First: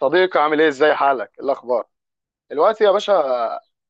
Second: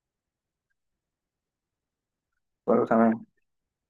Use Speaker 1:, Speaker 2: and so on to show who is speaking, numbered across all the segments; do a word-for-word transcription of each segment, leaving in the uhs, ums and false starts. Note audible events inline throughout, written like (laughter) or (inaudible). Speaker 1: صديقي عامل ايه؟ ازاي حالك؟ إيه الاخبار دلوقتي
Speaker 2: كله
Speaker 1: يا باشا؟
Speaker 2: تمام.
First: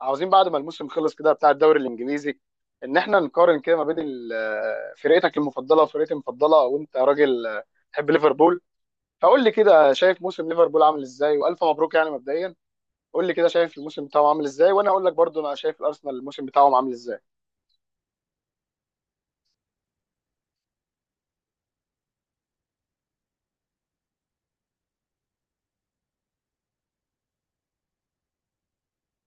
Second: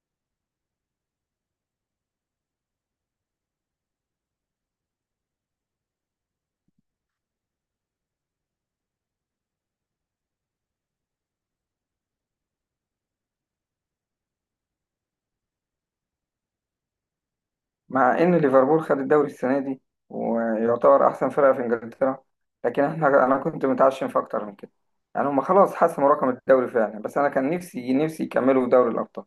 Speaker 1: عاوزين بعد ما الموسم خلص كده بتاع الدوري الانجليزي ان احنا نقارن كده ما بين ال- آه، فرقتك المفضله وفرقتي المفضله، وانت راجل تحب ليفربول، فقول لي كده شايف موسم ليفربول عامل ازاي، والف مبروك يعني مبدئيا. قول لي كده شايف الموسم بتاعه عامل ازاي وانا اقول لك برضو انا شايف الارسنال الموسم بتاعهم عامل ازاي.
Speaker 2: مع ان ليفربول خد الدوري السنه دي، ويعتبر احسن فرقه في انجلترا، لكن احنا انا كنت متعشم في اكتر من كده. يعني هم خلاص حسموا رقم الدوري فعلا، بس انا كان نفسي نفسي يكملوا دوري الابطال.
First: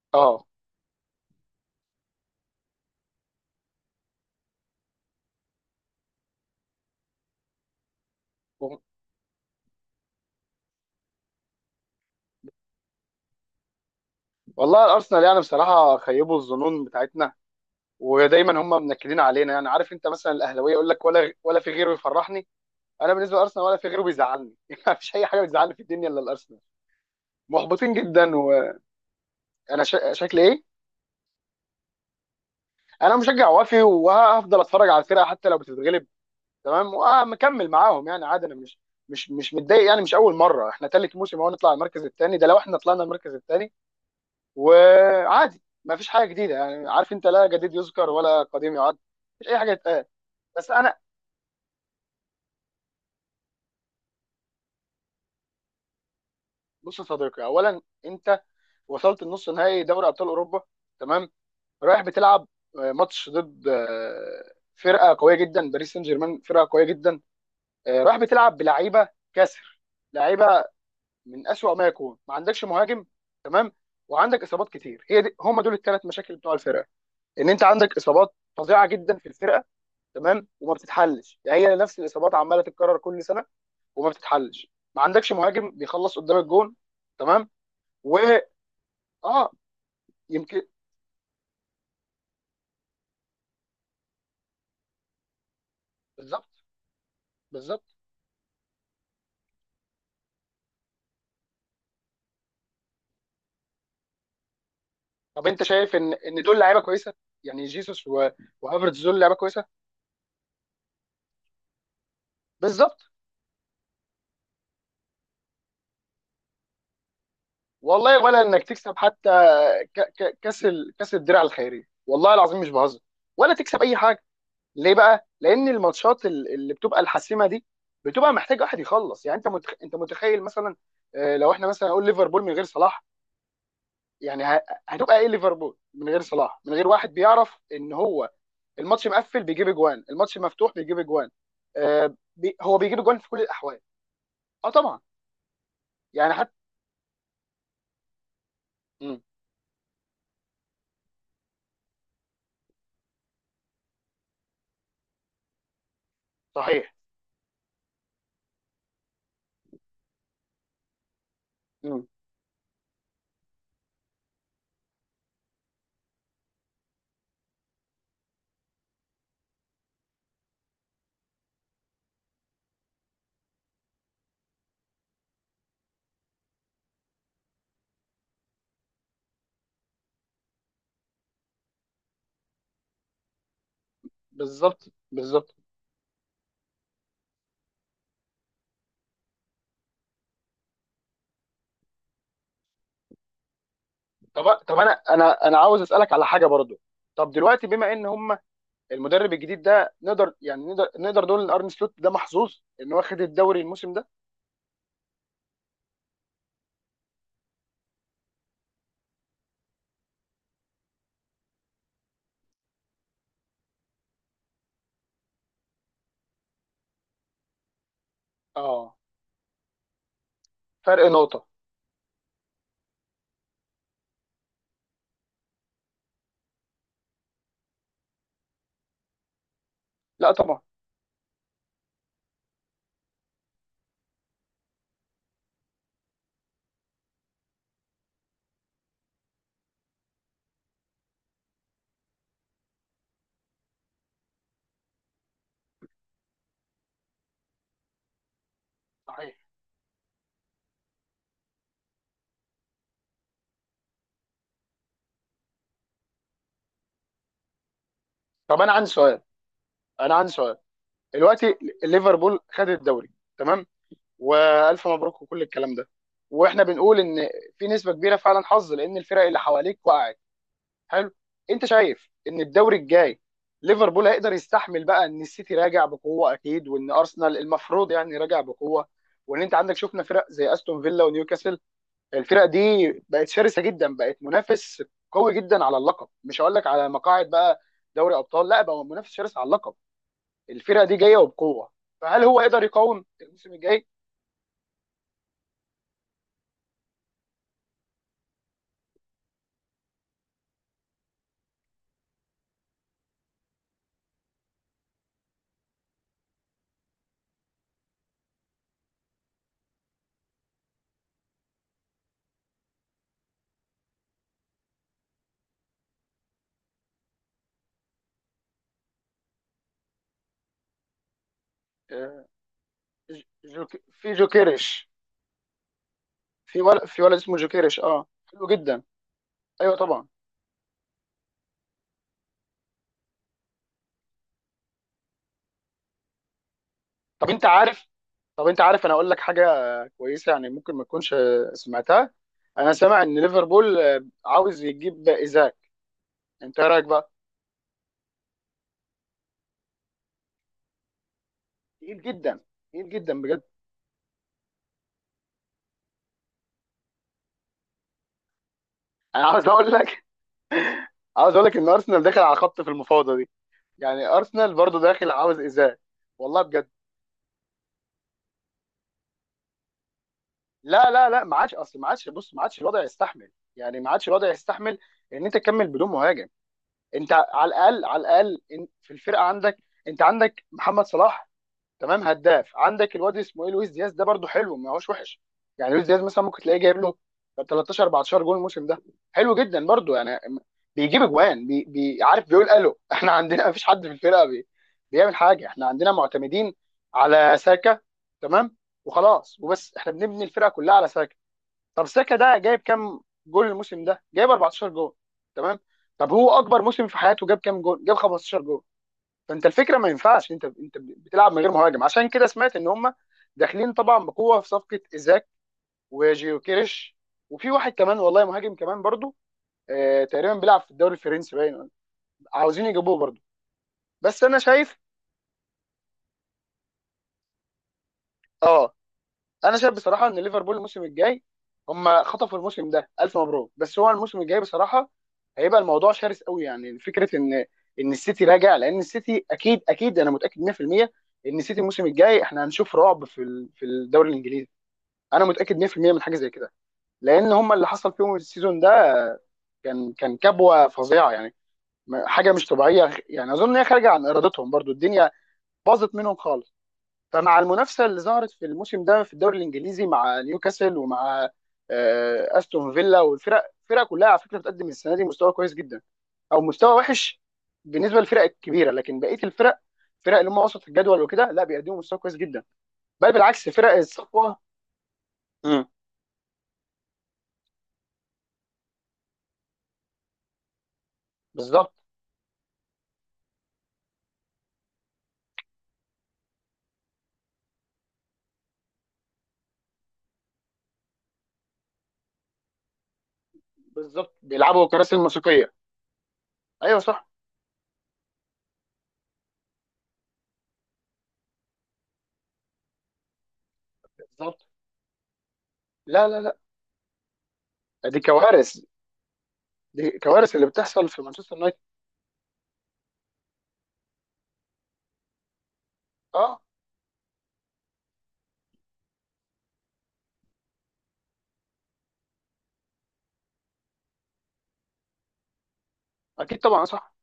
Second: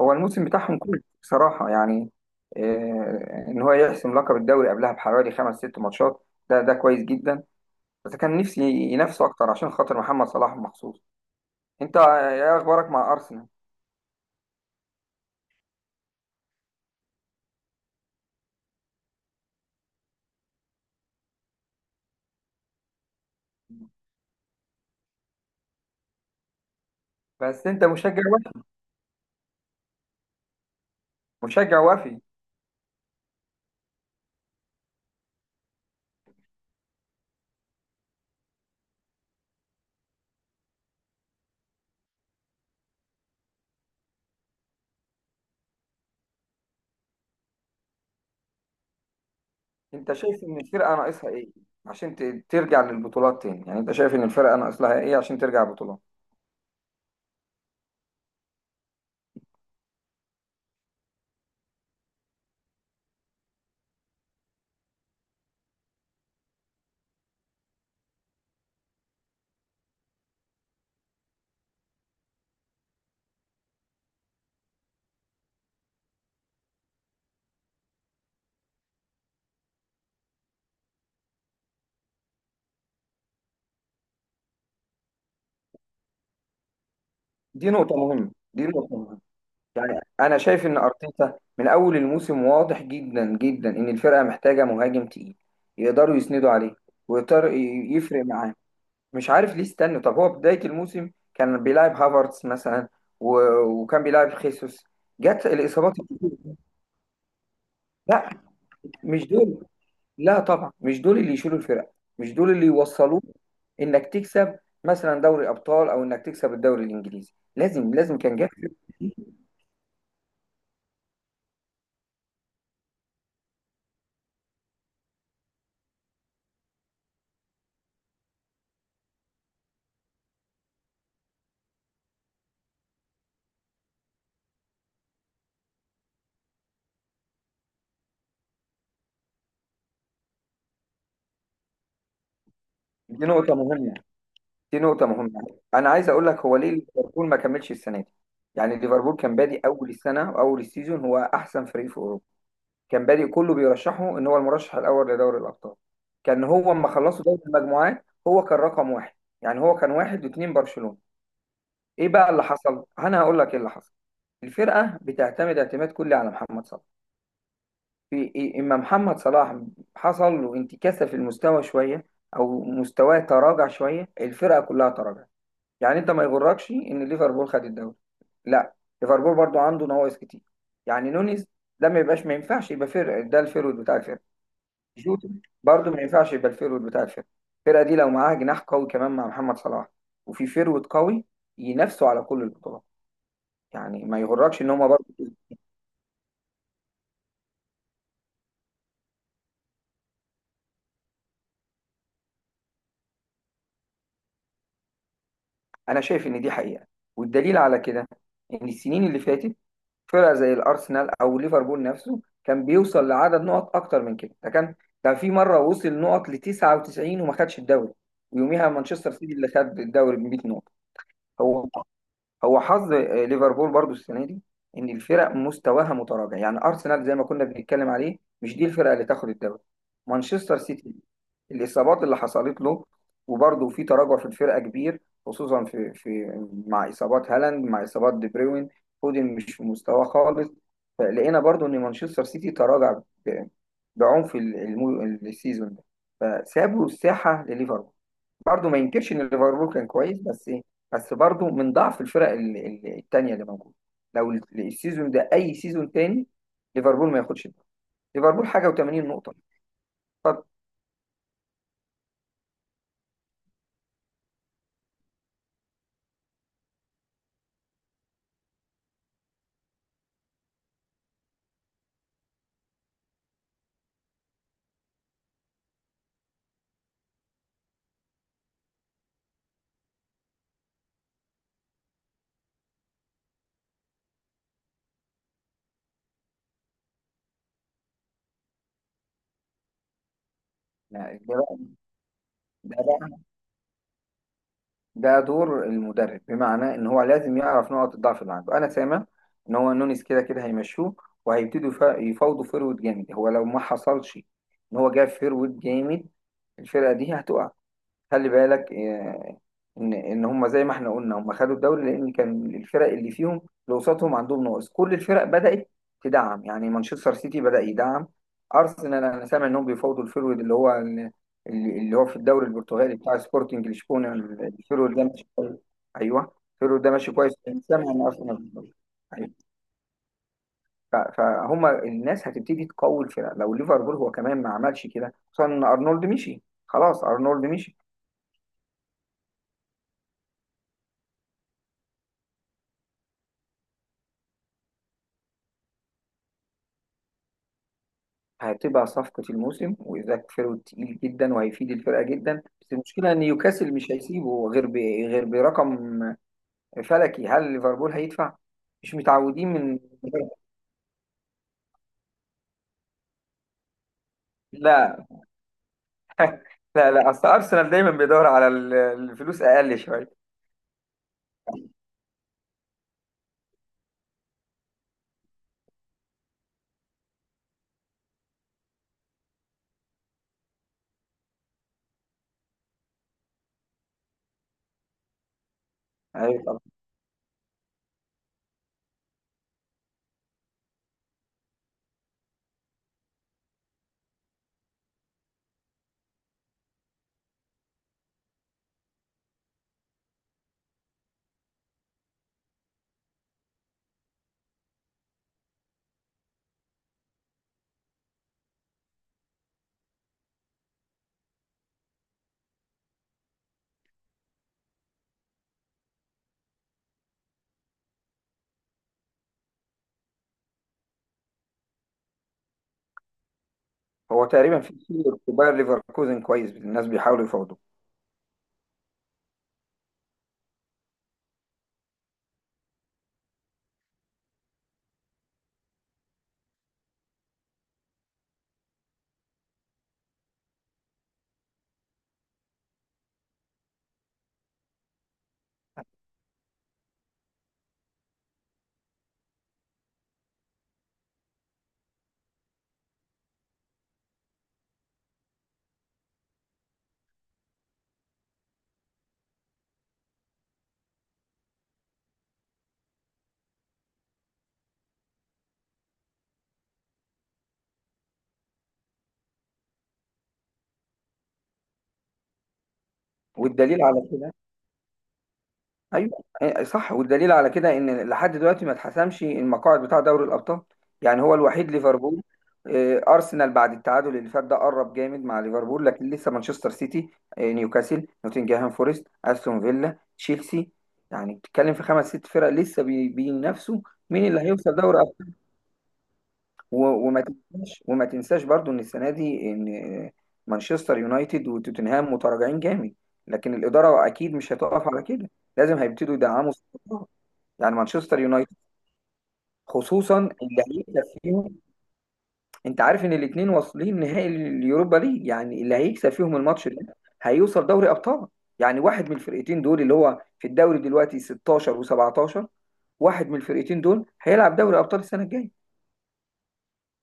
Speaker 2: هو الموسم
Speaker 1: اه،
Speaker 2: بتاعهم كله بصراحه، يعني إيه؟ ان هو يحسم لقب الدوري قبلها بحوالي خمس ست ماتشات، ده ده كويس جدا. بس كان نفسي ينافسوا اكتر عشان خاطر محمد صلاح مخصوص. انت آه، ايه اخبارك مع ارسنال؟
Speaker 1: والله الارسنال يعني بصراحه خيبوا الظنون بتاعتنا، ودايما هم منكدين علينا، يعني عارف انت مثلا الاهلاويه يقول لك ولا ولا في غيره يفرحني، انا بالنسبه لارسنال ولا في غيره بيزعلني. (laughs) مفيش اي حاجه بتزعلني في الدنيا الا الارسنال،
Speaker 2: بس انت
Speaker 1: محبطين
Speaker 2: مشجع
Speaker 1: جدا،
Speaker 2: وفي،
Speaker 1: وانا شا... شكلي ايه؟
Speaker 2: مشجع وفي.
Speaker 1: انا مشجع وافي وهفضل اتفرج على الفرقه حتى لو بتتغلب، تمام، ومكمل معاهم يعني عادي، انا مش مش مش متضايق، يعني مش اول مره، احنا ثالث موسم اهو نطلع المركز الثاني، ده لو احنا طلعنا المركز الثاني وعادي. مفيش حاجه جديده، يعني عارف انت لا جديد يذكر ولا قديم يعد، مش اي حاجه تتقال.
Speaker 2: انت شايف ان
Speaker 1: بس
Speaker 2: الفرقه
Speaker 1: انا
Speaker 2: ناقصها ايه عشان ت- ترجع للبطولات تاني؟ يعني انت شايف ان الفرقه ناقص لها ايه عشان ترجع البطولات؟
Speaker 1: بص يا صديقي، اولا، انت وصلت النص نهائي دوري ابطال اوروبا، تمام، رايح بتلعب آه، ماتش ضد آه، فرقه قويه جدا، باريس سان جيرمان فرقه قويه جدا، آه، رايح بتلعب بلعيبه كسر، لعيبه من اسوأ ما يكون، ما عندكش مهاجم، تمام، وعندك اصابات كتير، هي دي هم دول الثلاث مشاكل بتوع الفرقه، ان انت عندك اصابات فظيعه جدا في الفرقه، تمام، وما بتتحلش، يعني هي نفس الاصابات عماله تتكرر كل سنه وما بتتحلش، ما عندكش مهاجم بيخلص قدام الجون، تمام.
Speaker 2: دي نقطه
Speaker 1: و
Speaker 2: مهمه، دي نقطه مهمه.
Speaker 1: اه
Speaker 2: يعني انا
Speaker 1: يمكن.
Speaker 2: شايف ان ارتيتا من اول الموسم واضح جدا جدا ان الفرقه محتاجه مهاجم تقيل، يقدروا يسندوا
Speaker 1: بالظبط،
Speaker 2: عليه، ويقدر ي-
Speaker 1: بالظبط.
Speaker 2: يفرق معاه. مش عارف ليه استنى. طب هو بدايه الموسم كان بيلعب هافرتس مثلا، و... وكان بيلعب خيسوس،
Speaker 1: طب
Speaker 2: جت
Speaker 1: انت شايف
Speaker 2: الاصابات
Speaker 1: ان
Speaker 2: الكتير.
Speaker 1: ان دول لعيبه كويسه؟ يعني جيسوس و...
Speaker 2: لا،
Speaker 1: وهافرتز، دول
Speaker 2: مش
Speaker 1: لعيبه كويسه؟
Speaker 2: دول. لا طبعا مش دول اللي يشيلوا الفرق، مش دول اللي
Speaker 1: بالظبط.
Speaker 2: يوصلوك انك تكسب مثلا دوري ابطال، او انك تكسب الدوري الانجليزي. لازم لازم
Speaker 1: والله
Speaker 2: كان
Speaker 1: ولا
Speaker 2: جاب
Speaker 1: انك
Speaker 2: فرق.
Speaker 1: تكسب حتى ك... ك... كاس ال... كاس الدرع الخيريه، والله العظيم مش بهزر، ولا تكسب اي حاجه. ليه بقى؟ لان الماتشات ال- اللي بتبقى الحاسمه دي بتبقى محتاج واحد يخلص، يعني انت متخ... انت متخيل مثلا آه، لو احنا مثلا نقول ليفربول من غير صلاح، يعني ه... هتبقى ايه ليفربول من غير صلاح، من غير واحد بيعرف ان هو الماتش مقفل بيجيب اجوان، الماتش مفتوح بيجيب اجوان، آه، بي... هو بيجيب اجوان
Speaker 2: دي
Speaker 1: في كل
Speaker 2: نقطه
Speaker 1: الاحوال.
Speaker 2: مهمه،
Speaker 1: اه
Speaker 2: دي
Speaker 1: طبعا.
Speaker 2: نقطه مهمه. انا عايز اقول
Speaker 1: يعني
Speaker 2: لك
Speaker 1: حتى
Speaker 2: هو ليه ليفربول ما كملش السنه دي. يعني ليفربول
Speaker 1: مم.
Speaker 2: كان بادئ اول السنه واول السيزون هو احسن فريق في اوروبا. كان بادئ كله بيرشحه ان هو المرشح الاول لدوري الابطال. كان هو اما
Speaker 1: صحيح.
Speaker 2: خلصوا دوري المجموعات هو كان رقم واحد. يعني هو كان واحد واثنين برشلونه.
Speaker 1: مم.
Speaker 2: ايه بقى اللي حصل؟ انا هقول لك ايه اللي حصل. الفرقه بتعتمد اعتماد كلي على محمد صلاح. في إيه؟ اما محمد صلاح حصل له انتكاسه في المستوى شويه، او مستواه تراجع شويه، الفرقه كلها تراجع. يعني انت ما يغركش ان ليفربول خد الدوري، لا. ليفربول برضو عنده نواقص كتير. يعني نونيز، ده ما يبقاش، ما ينفعش يبقى فرق، ده الفيرود بتاع الفرقه.
Speaker 1: بالظبط،
Speaker 2: جوتا
Speaker 1: بالظبط.
Speaker 2: برضو ما ينفعش يبقى الفيرود بتاع الفرقه. الفرقه دي لو معاها جناح قوي كمان مع محمد صلاح، وفي فيرود قوي، ينافسوا على كل البطولات. يعني ما
Speaker 1: طب
Speaker 2: يغركش ان
Speaker 1: طب
Speaker 2: هم
Speaker 1: انا
Speaker 2: برضه كده.
Speaker 1: انا انا عاوز اسالك على حاجه برضو، طب دلوقتي بما ان هم المدرب الجديد ده، نقدر يعني نقدر نقدر نقول ان ارن سلوت ده محظوظ ان هو خد الدوري الموسم ده؟
Speaker 2: انا شايف ان دي حقيقه، والدليل على كده ان السنين اللي فاتت فرقه زي الارسنال او ليفربول نفسه كان بيوصل لعدد نقط اكتر من كده. ده كان، ده في مره وصل نقط ل تسعه وتسعين وما خدش الدوري، ويوميها
Speaker 1: اه،
Speaker 2: مانشستر سيتي اللي خد الدوري ب مية نقطه.
Speaker 1: فرق نقطه.
Speaker 2: هو هو حظ آه، ليفربول برضو السنه دي ان الفرق مستواها متراجع. يعني ارسنال زي ما كنا بنتكلم عليه مش دي الفرقه اللي تاخد الدوري.
Speaker 1: لا
Speaker 2: مانشستر
Speaker 1: طبعا.
Speaker 2: سيتي، الاصابات اللي حصلت له، وبرضه في تراجع في الفرقه كبير، خصوصا في في مع اصابات هالاند مع اصابات دي بروين. فودن مش في مستواه خالص. فلقينا برضه ان مانشستر سيتي تراجع ب- بعنف ال- الم- السيزون ده، فسابوا الساحه لليفربول. برضه ما ينكرش ان
Speaker 1: صحيح.
Speaker 2: ليفربول كان كويس، بس ايه؟ بس برضه من ضعف الفرق ال- ال- التانية اللي موجوده. لو ال- السيزون ده اي سيزون تاني، ليفربول ما ياخدش ده. ليفربول
Speaker 1: طب
Speaker 2: حاجه
Speaker 1: انا
Speaker 2: و80
Speaker 1: عندي سؤال،
Speaker 2: نقطه.
Speaker 1: انا عندي
Speaker 2: طب
Speaker 1: سؤال، دلوقتي ليفربول خد الدوري، تمام، والف مبروك وكل الكلام ده، واحنا بنقول ان في نسبه كبيره فعلا حظ لان الفرق اللي حواليك وقعت، حلو، انت شايف ان الدوري الجاي ليفربول هيقدر يستحمل بقى ان السيتي راجع بقوه اكيد، وان ارسنال المفروض يعني راجع بقوه، وان انت عندك شفنا فرق زي استون فيلا ونيوكاسل؟ الفرق دي بقت شرسه جدا، بقت منافس قوي جدا على اللقب، مش هقول لك على مقاعد بقى دوري ابطال، لا، بقى منافس شرس على اللقب، الفرق دي جايه
Speaker 2: يعني ده
Speaker 1: وبقوه، فهل هو يقدر
Speaker 2: بقى، ده
Speaker 1: يقاوم
Speaker 2: بقى
Speaker 1: الموسم الجاي؟
Speaker 2: ده دور المدرب، بمعنى ان هو لازم يعرف نقط الضعف اللي عنده. انا سامع ان هو نونيز كده كده هيمشوه، وهيبتدوا يف- يفاوضوا فيرود جامد. هو لو ما حصلش ان هو جاب فيرود جامد، الفرقه دي هتقع. خلي بالك آه، ان ان هم زي ما احنا قلنا هم خدوا الدوري لان كان الفرق اللي فيهم، اللي قصادهم، عندهم ناقص. كل الفرق بدات تدعم. يعني مانشستر سيتي بدا يدعم، ارسنال انا سامع انهم بيفاوضوا الفيرود اللي هو اللي, اللي هو في
Speaker 1: آه،
Speaker 2: الدوري البرتغالي بتاع
Speaker 1: ج-
Speaker 2: سبورتنج
Speaker 1: جوك-
Speaker 2: لشبونه.
Speaker 1: في جوكيريش،
Speaker 2: الفيرود ده ماشي كويس. ايوه،
Speaker 1: في
Speaker 2: الفيرود
Speaker 1: ولد،
Speaker 2: ده
Speaker 1: في
Speaker 2: ماشي
Speaker 1: ولد
Speaker 2: كويس.
Speaker 1: اسمه
Speaker 2: أنا
Speaker 1: جوكيريش،
Speaker 2: سامع ان
Speaker 1: اه، حلو
Speaker 2: ارسنال،
Speaker 1: جدا.
Speaker 2: أيوة.
Speaker 1: ايوه طبعا.
Speaker 2: ف- فهم الناس هتبتدي تقوي الفرق. لو ليفربول هو كمان ما عملش كده، خصوصا ان ارنولد مشي خلاص،
Speaker 1: طب انت
Speaker 2: ارنولد مشي.
Speaker 1: عارف طب انت عارف، انا اقول لك حاجه كويسه يعني، ممكن ما تكونش سمعتها، انا سامع ان ليفربول عاوز يجيب ايزاك، انت ايه رايك بقى؟
Speaker 2: هتبقى صفقة الموسم، وإيزاك فيرو تقيل جدا، وهيفيد
Speaker 1: تقيل
Speaker 2: الفرقة
Speaker 1: جدا،
Speaker 2: جدا. بس
Speaker 1: تقيل
Speaker 2: المشكلة إن
Speaker 1: جدا بجد.
Speaker 2: نيوكاسل مش هيسيبه غير ب... غير برقم فلكي. هل ليفربول هيدفع؟ مش
Speaker 1: انا عاوز
Speaker 2: متعودين
Speaker 1: اقول
Speaker 2: من،
Speaker 1: لك، عاوز اقول لك ان ارسنال داخل على خط في المفاوضه دي، يعني ارسنال برضو
Speaker 2: لا.
Speaker 1: داخل عاوز ايزاك، والله
Speaker 2: (laughs)
Speaker 1: بجد.
Speaker 2: لا لا أصل أرسنال دايما بيدور على ال- الفلوس أقل شوية.
Speaker 1: لا، لا، لا، ما عادش، اصل ما عادش، بص ما عادش الوضع يستحمل، يعني ما عادش الوضع يستحمل ان انت تكمل بدون مهاجم، انت على الاقل، على الاقل ان- في الفرقه عندك، انت عندك محمد صلاح، تمام، هداف، عندك الواد اسمه ايه، لويس دياز، ده برده حلو ما هوش وحش، يعني لويس دياز مثلا ممكن
Speaker 2: أيوة
Speaker 1: تلاقيه
Speaker 2: طبعا.
Speaker 1: جايب له تلتاشر اربعتاشر جول الموسم ده، حلو جدا برده يعني، بيجيب اجوان. بي بي عارف بيقول الو؟ (laughs) احنا عندنا مفيش حد في الفرقه بي بيعمل حاجه، احنا عندنا معتمدين على ساكا، تمام، وخلاص، وبس، احنا بنبني الفرقه كلها على ساكا. طب ساكا ده جايب كام جول الموسم ده؟ جايب اربعة عشر جول. تمام. طب هو اكبر موسم في حياته جاب كام جول؟ جاب خمستاشر جول. فانت الفكره ما ينفعش انت انت بتلعب من غير مهاجم، عشان كده سمعت ان هم داخلين طبعا بقوه في صفقه ايزاك وجيوكيريش، وفي واحد كمان والله، مهاجم كمان برضو، آه تقريبا بيلعب في الدوري الفرنسي باين، عاوزين يجيبوه برضو، بس
Speaker 2: هو
Speaker 1: انا
Speaker 2: تقريبا في
Speaker 1: شايف
Speaker 2: كتير في باير ليفركوزن كويس، الناس بيحاولوا يفاوضوا.
Speaker 1: اه انا شايف بصراحه ان ليفربول الموسم الجاي، هم خطفوا الموسم ده الف مبروك، بس هو الموسم الجاي بصراحه هيبقى الموضوع شرس قوي، يعني فكره ان ان السيتي راجع، لان السيتي اكيد اكيد، انا متاكد مية في المية ان السيتي الموسم الجاي احنا هنشوف رعب في ال- في الدوري الانجليزي، انا متاكد مية في المية من حاجه زي كده، لان هم اللي حصل فيهم السيزون ده، كان كان كبوه فظيعه، يعني م- حاجه مش طبيعيه، يعني اظن ان هي خارجه عن ارادتهم برضو، الدنيا باظت منهم خالص، فمع المنافسه اللي ظهرت في الموسم ده في الدوري الانجليزي مع نيوكاسل، ومع آه، استون فيلا، والفرق الفرق كلها على فكره بتقدم السنه دي مستوى كويس جدا، او مستوى وحش بالنسبه للفرق الكبيره، لكن بقيه الفرق، الفرق اللي هم وسط الجدول وكده، لا بيقدموا مستوى كويس جدا، بل بالعكس فرق
Speaker 2: والدليل على كده،
Speaker 1: الصفوه. مم.
Speaker 2: ايوه، إيه، صح، والدليل على كده ان لحد دلوقتي ما اتحسمش المقاعد بتاع دوري الابطال. يعني هو الوحيد
Speaker 1: بالظبط،
Speaker 2: ليفربول، آه، ارسنال بعد التعادل اللي فات ده قرب جامد مع ليفربول، لكن لسه مانشستر سيتي، آه، نيوكاسل، نوتنجهام فورست، استون فيلا، تشيلسي. يعني بتتكلم في خمس ست فرق لسه بي- بينافسوا.
Speaker 1: بالظبط،
Speaker 2: مين اللي
Speaker 1: بيلعبوا
Speaker 2: هيوصل
Speaker 1: كراسي
Speaker 2: دوري ابطال؟
Speaker 1: الموسيقيه. ايوه صح.
Speaker 2: و- وما تنساش، وما تنساش برضو ان السنه دي ان آه، مانشستر يونايتد وتوتنهام متراجعين جامد. لكن الاداره اكيد
Speaker 1: بالظبط.
Speaker 2: مش هتقف على كده. لازم
Speaker 1: لا،
Speaker 2: هيبتدوا
Speaker 1: لا، لا،
Speaker 2: يدعموا. يعني
Speaker 1: دي
Speaker 2: مانشستر
Speaker 1: كوارث،
Speaker 2: يونايتد،
Speaker 1: دي
Speaker 2: خصوصا
Speaker 1: كوارث اللي
Speaker 2: اللي
Speaker 1: بتحصل في
Speaker 2: هيكسب
Speaker 1: مانشستر يونايتد.
Speaker 2: فيهم. انت عارف ان الاثنين واصلين نهائي اليوروبا ليج؟ يعني اللي هيكسب فيهم
Speaker 1: اه.
Speaker 2: الماتش ده هيوصل دوري ابطال. يعني واحد من الفرقتين دول اللي هو في الدوري دلوقتي ستاشر وسبعتاشر، واحد من الفرقتين دول هيلعب دوري ابطال السنه الجايه.
Speaker 1: اكيد طبعا، صح.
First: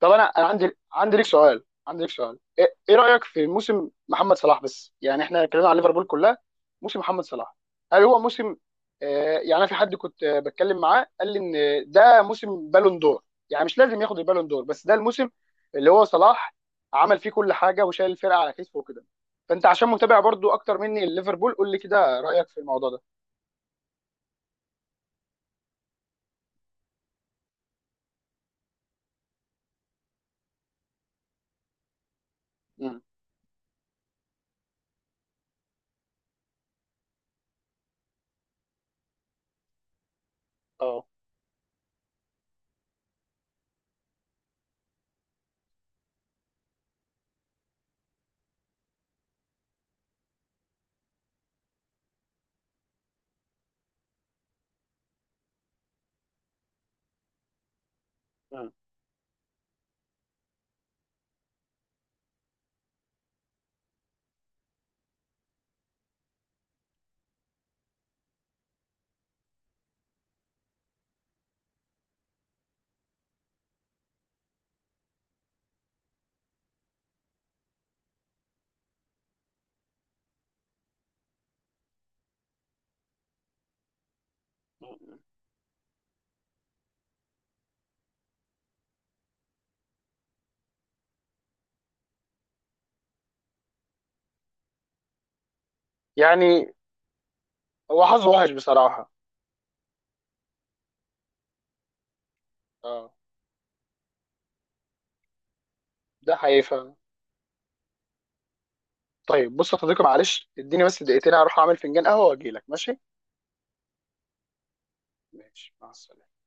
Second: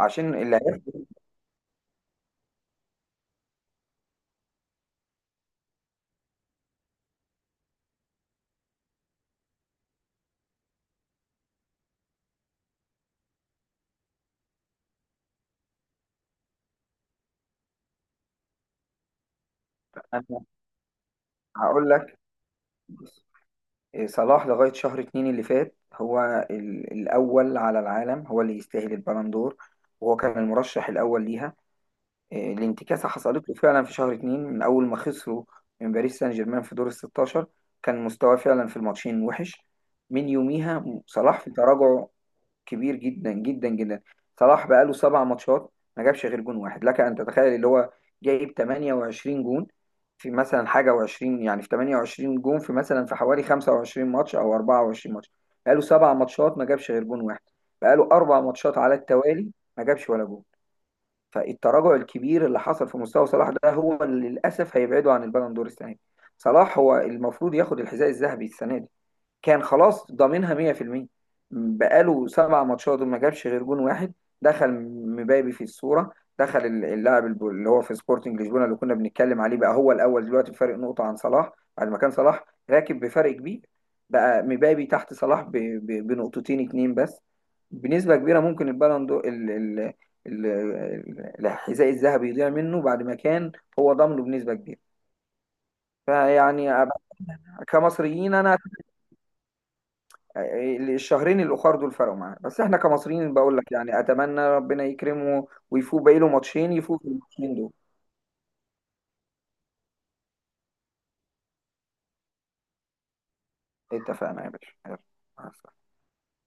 Speaker 1: طب انا انا
Speaker 2: اللي
Speaker 1: عندي
Speaker 2: هياخد،
Speaker 1: عندي ليك سؤال عندي ليك سؤال، ايه إيه رايك في موسم محمد صلاح؟ بس يعني احنا اتكلمنا على ليفربول كلها، موسم محمد صلاح هل هو موسم آه يعني، أنا في حد كنت آه، بتكلم معاه قال لي ان ده موسم بالون دور، يعني مش لازم ياخد البالون دور بس ده الموسم اللي هو صلاح عمل فيه كل حاجه وشايل الفرقه على كتفه وكده، فانت عشان متابع
Speaker 2: انا
Speaker 1: برضو اكتر مني ليفربول قول لي
Speaker 2: هقول لك.
Speaker 1: كده رايك في الموضوع ده.
Speaker 2: صلاح لغايه شهر اتنين اللي فات هو ال- الاول على العالم، هو اللي يستاهل البالندور، وهو كان المرشح الاول ليها. آه،
Speaker 1: امم
Speaker 2: الانتكاسة حصلت له فعلا في شهر اتنين من أول ما خسروا من باريس سان جيرمان في دور الستاشر. كان مستواه فعلا في الماتشين وحش. من يوميها
Speaker 1: اه.
Speaker 2: صلاح في تراجع كبير جدا جدا جدا. صلاح بقاله سبع ماتشات ما جابش غير جون واحد. لك أن تتخيل، اللي هو جايب تمانيه وعشرين جون في مثلا حاجة و20، يعني في تمانيه وعشرين جون في مثلا في حوالي خمسه وعشرين ماتش أو اربعه وعشرين ماتش، بقاله سبع ماتشات ما جابش غير جون واحد، بقاله أربع
Speaker 1: مم.
Speaker 2: ماتشات على التوالي ما جابش ولا جون. فالتراجع الكبير اللي حصل في مستوى صلاح ده هو اللي للاسف هيبعده عن البالون دور السنه دي. صلاح هو المفروض ياخد الحذاء الذهبي السنه دي، كان خلاص ضامنها مية في المية. بقاله سبع ماتشات وما جابش غير جون واحد. دخل مبابي في الصورة، دخل اللاعب الب- اللي هو في سبورتنج لشبونة اللي كنا بنتكلم عليه بقى هو الأول دلوقتي بفرق نقطة عن صلاح، بعد ما كان صلاح راكب بفرق كبير. بقى مبابي تحت
Speaker 1: مم.
Speaker 2: صلاح ب- ب- بنقطتين اتنين بس. بنسبة كبيرة ممكن البالون دو ال ال ال- ال- الحذاء الذهبي يضيع منه، بعد ما كان هو ضامنه بنسبة كبيرة. فيعني
Speaker 1: يعني
Speaker 2: أبقى-
Speaker 1: هو حظه
Speaker 2: كمصريين،
Speaker 1: وحش
Speaker 2: أنا
Speaker 1: بصراحه.
Speaker 2: الشهرين الاخر دول فرقوا معانا. بس احنا
Speaker 1: اه،
Speaker 2: كمصريين بقول لك يعني اتمنى ربنا يكرمه ويفوق، باقي له
Speaker 1: ده
Speaker 2: ماتشين،
Speaker 1: حقيقي.
Speaker 2: يفوق في الماتشين دول.
Speaker 1: طيب بص يا صديقي، معلش اديني بس دقيقتين هروح اعمل فنجان قهوه واجي لك، ماشي؟
Speaker 2: اتفقنا يا باشا، يلا. مع
Speaker 1: ماشي،
Speaker 2: السلامة.
Speaker 1: مع السلامه.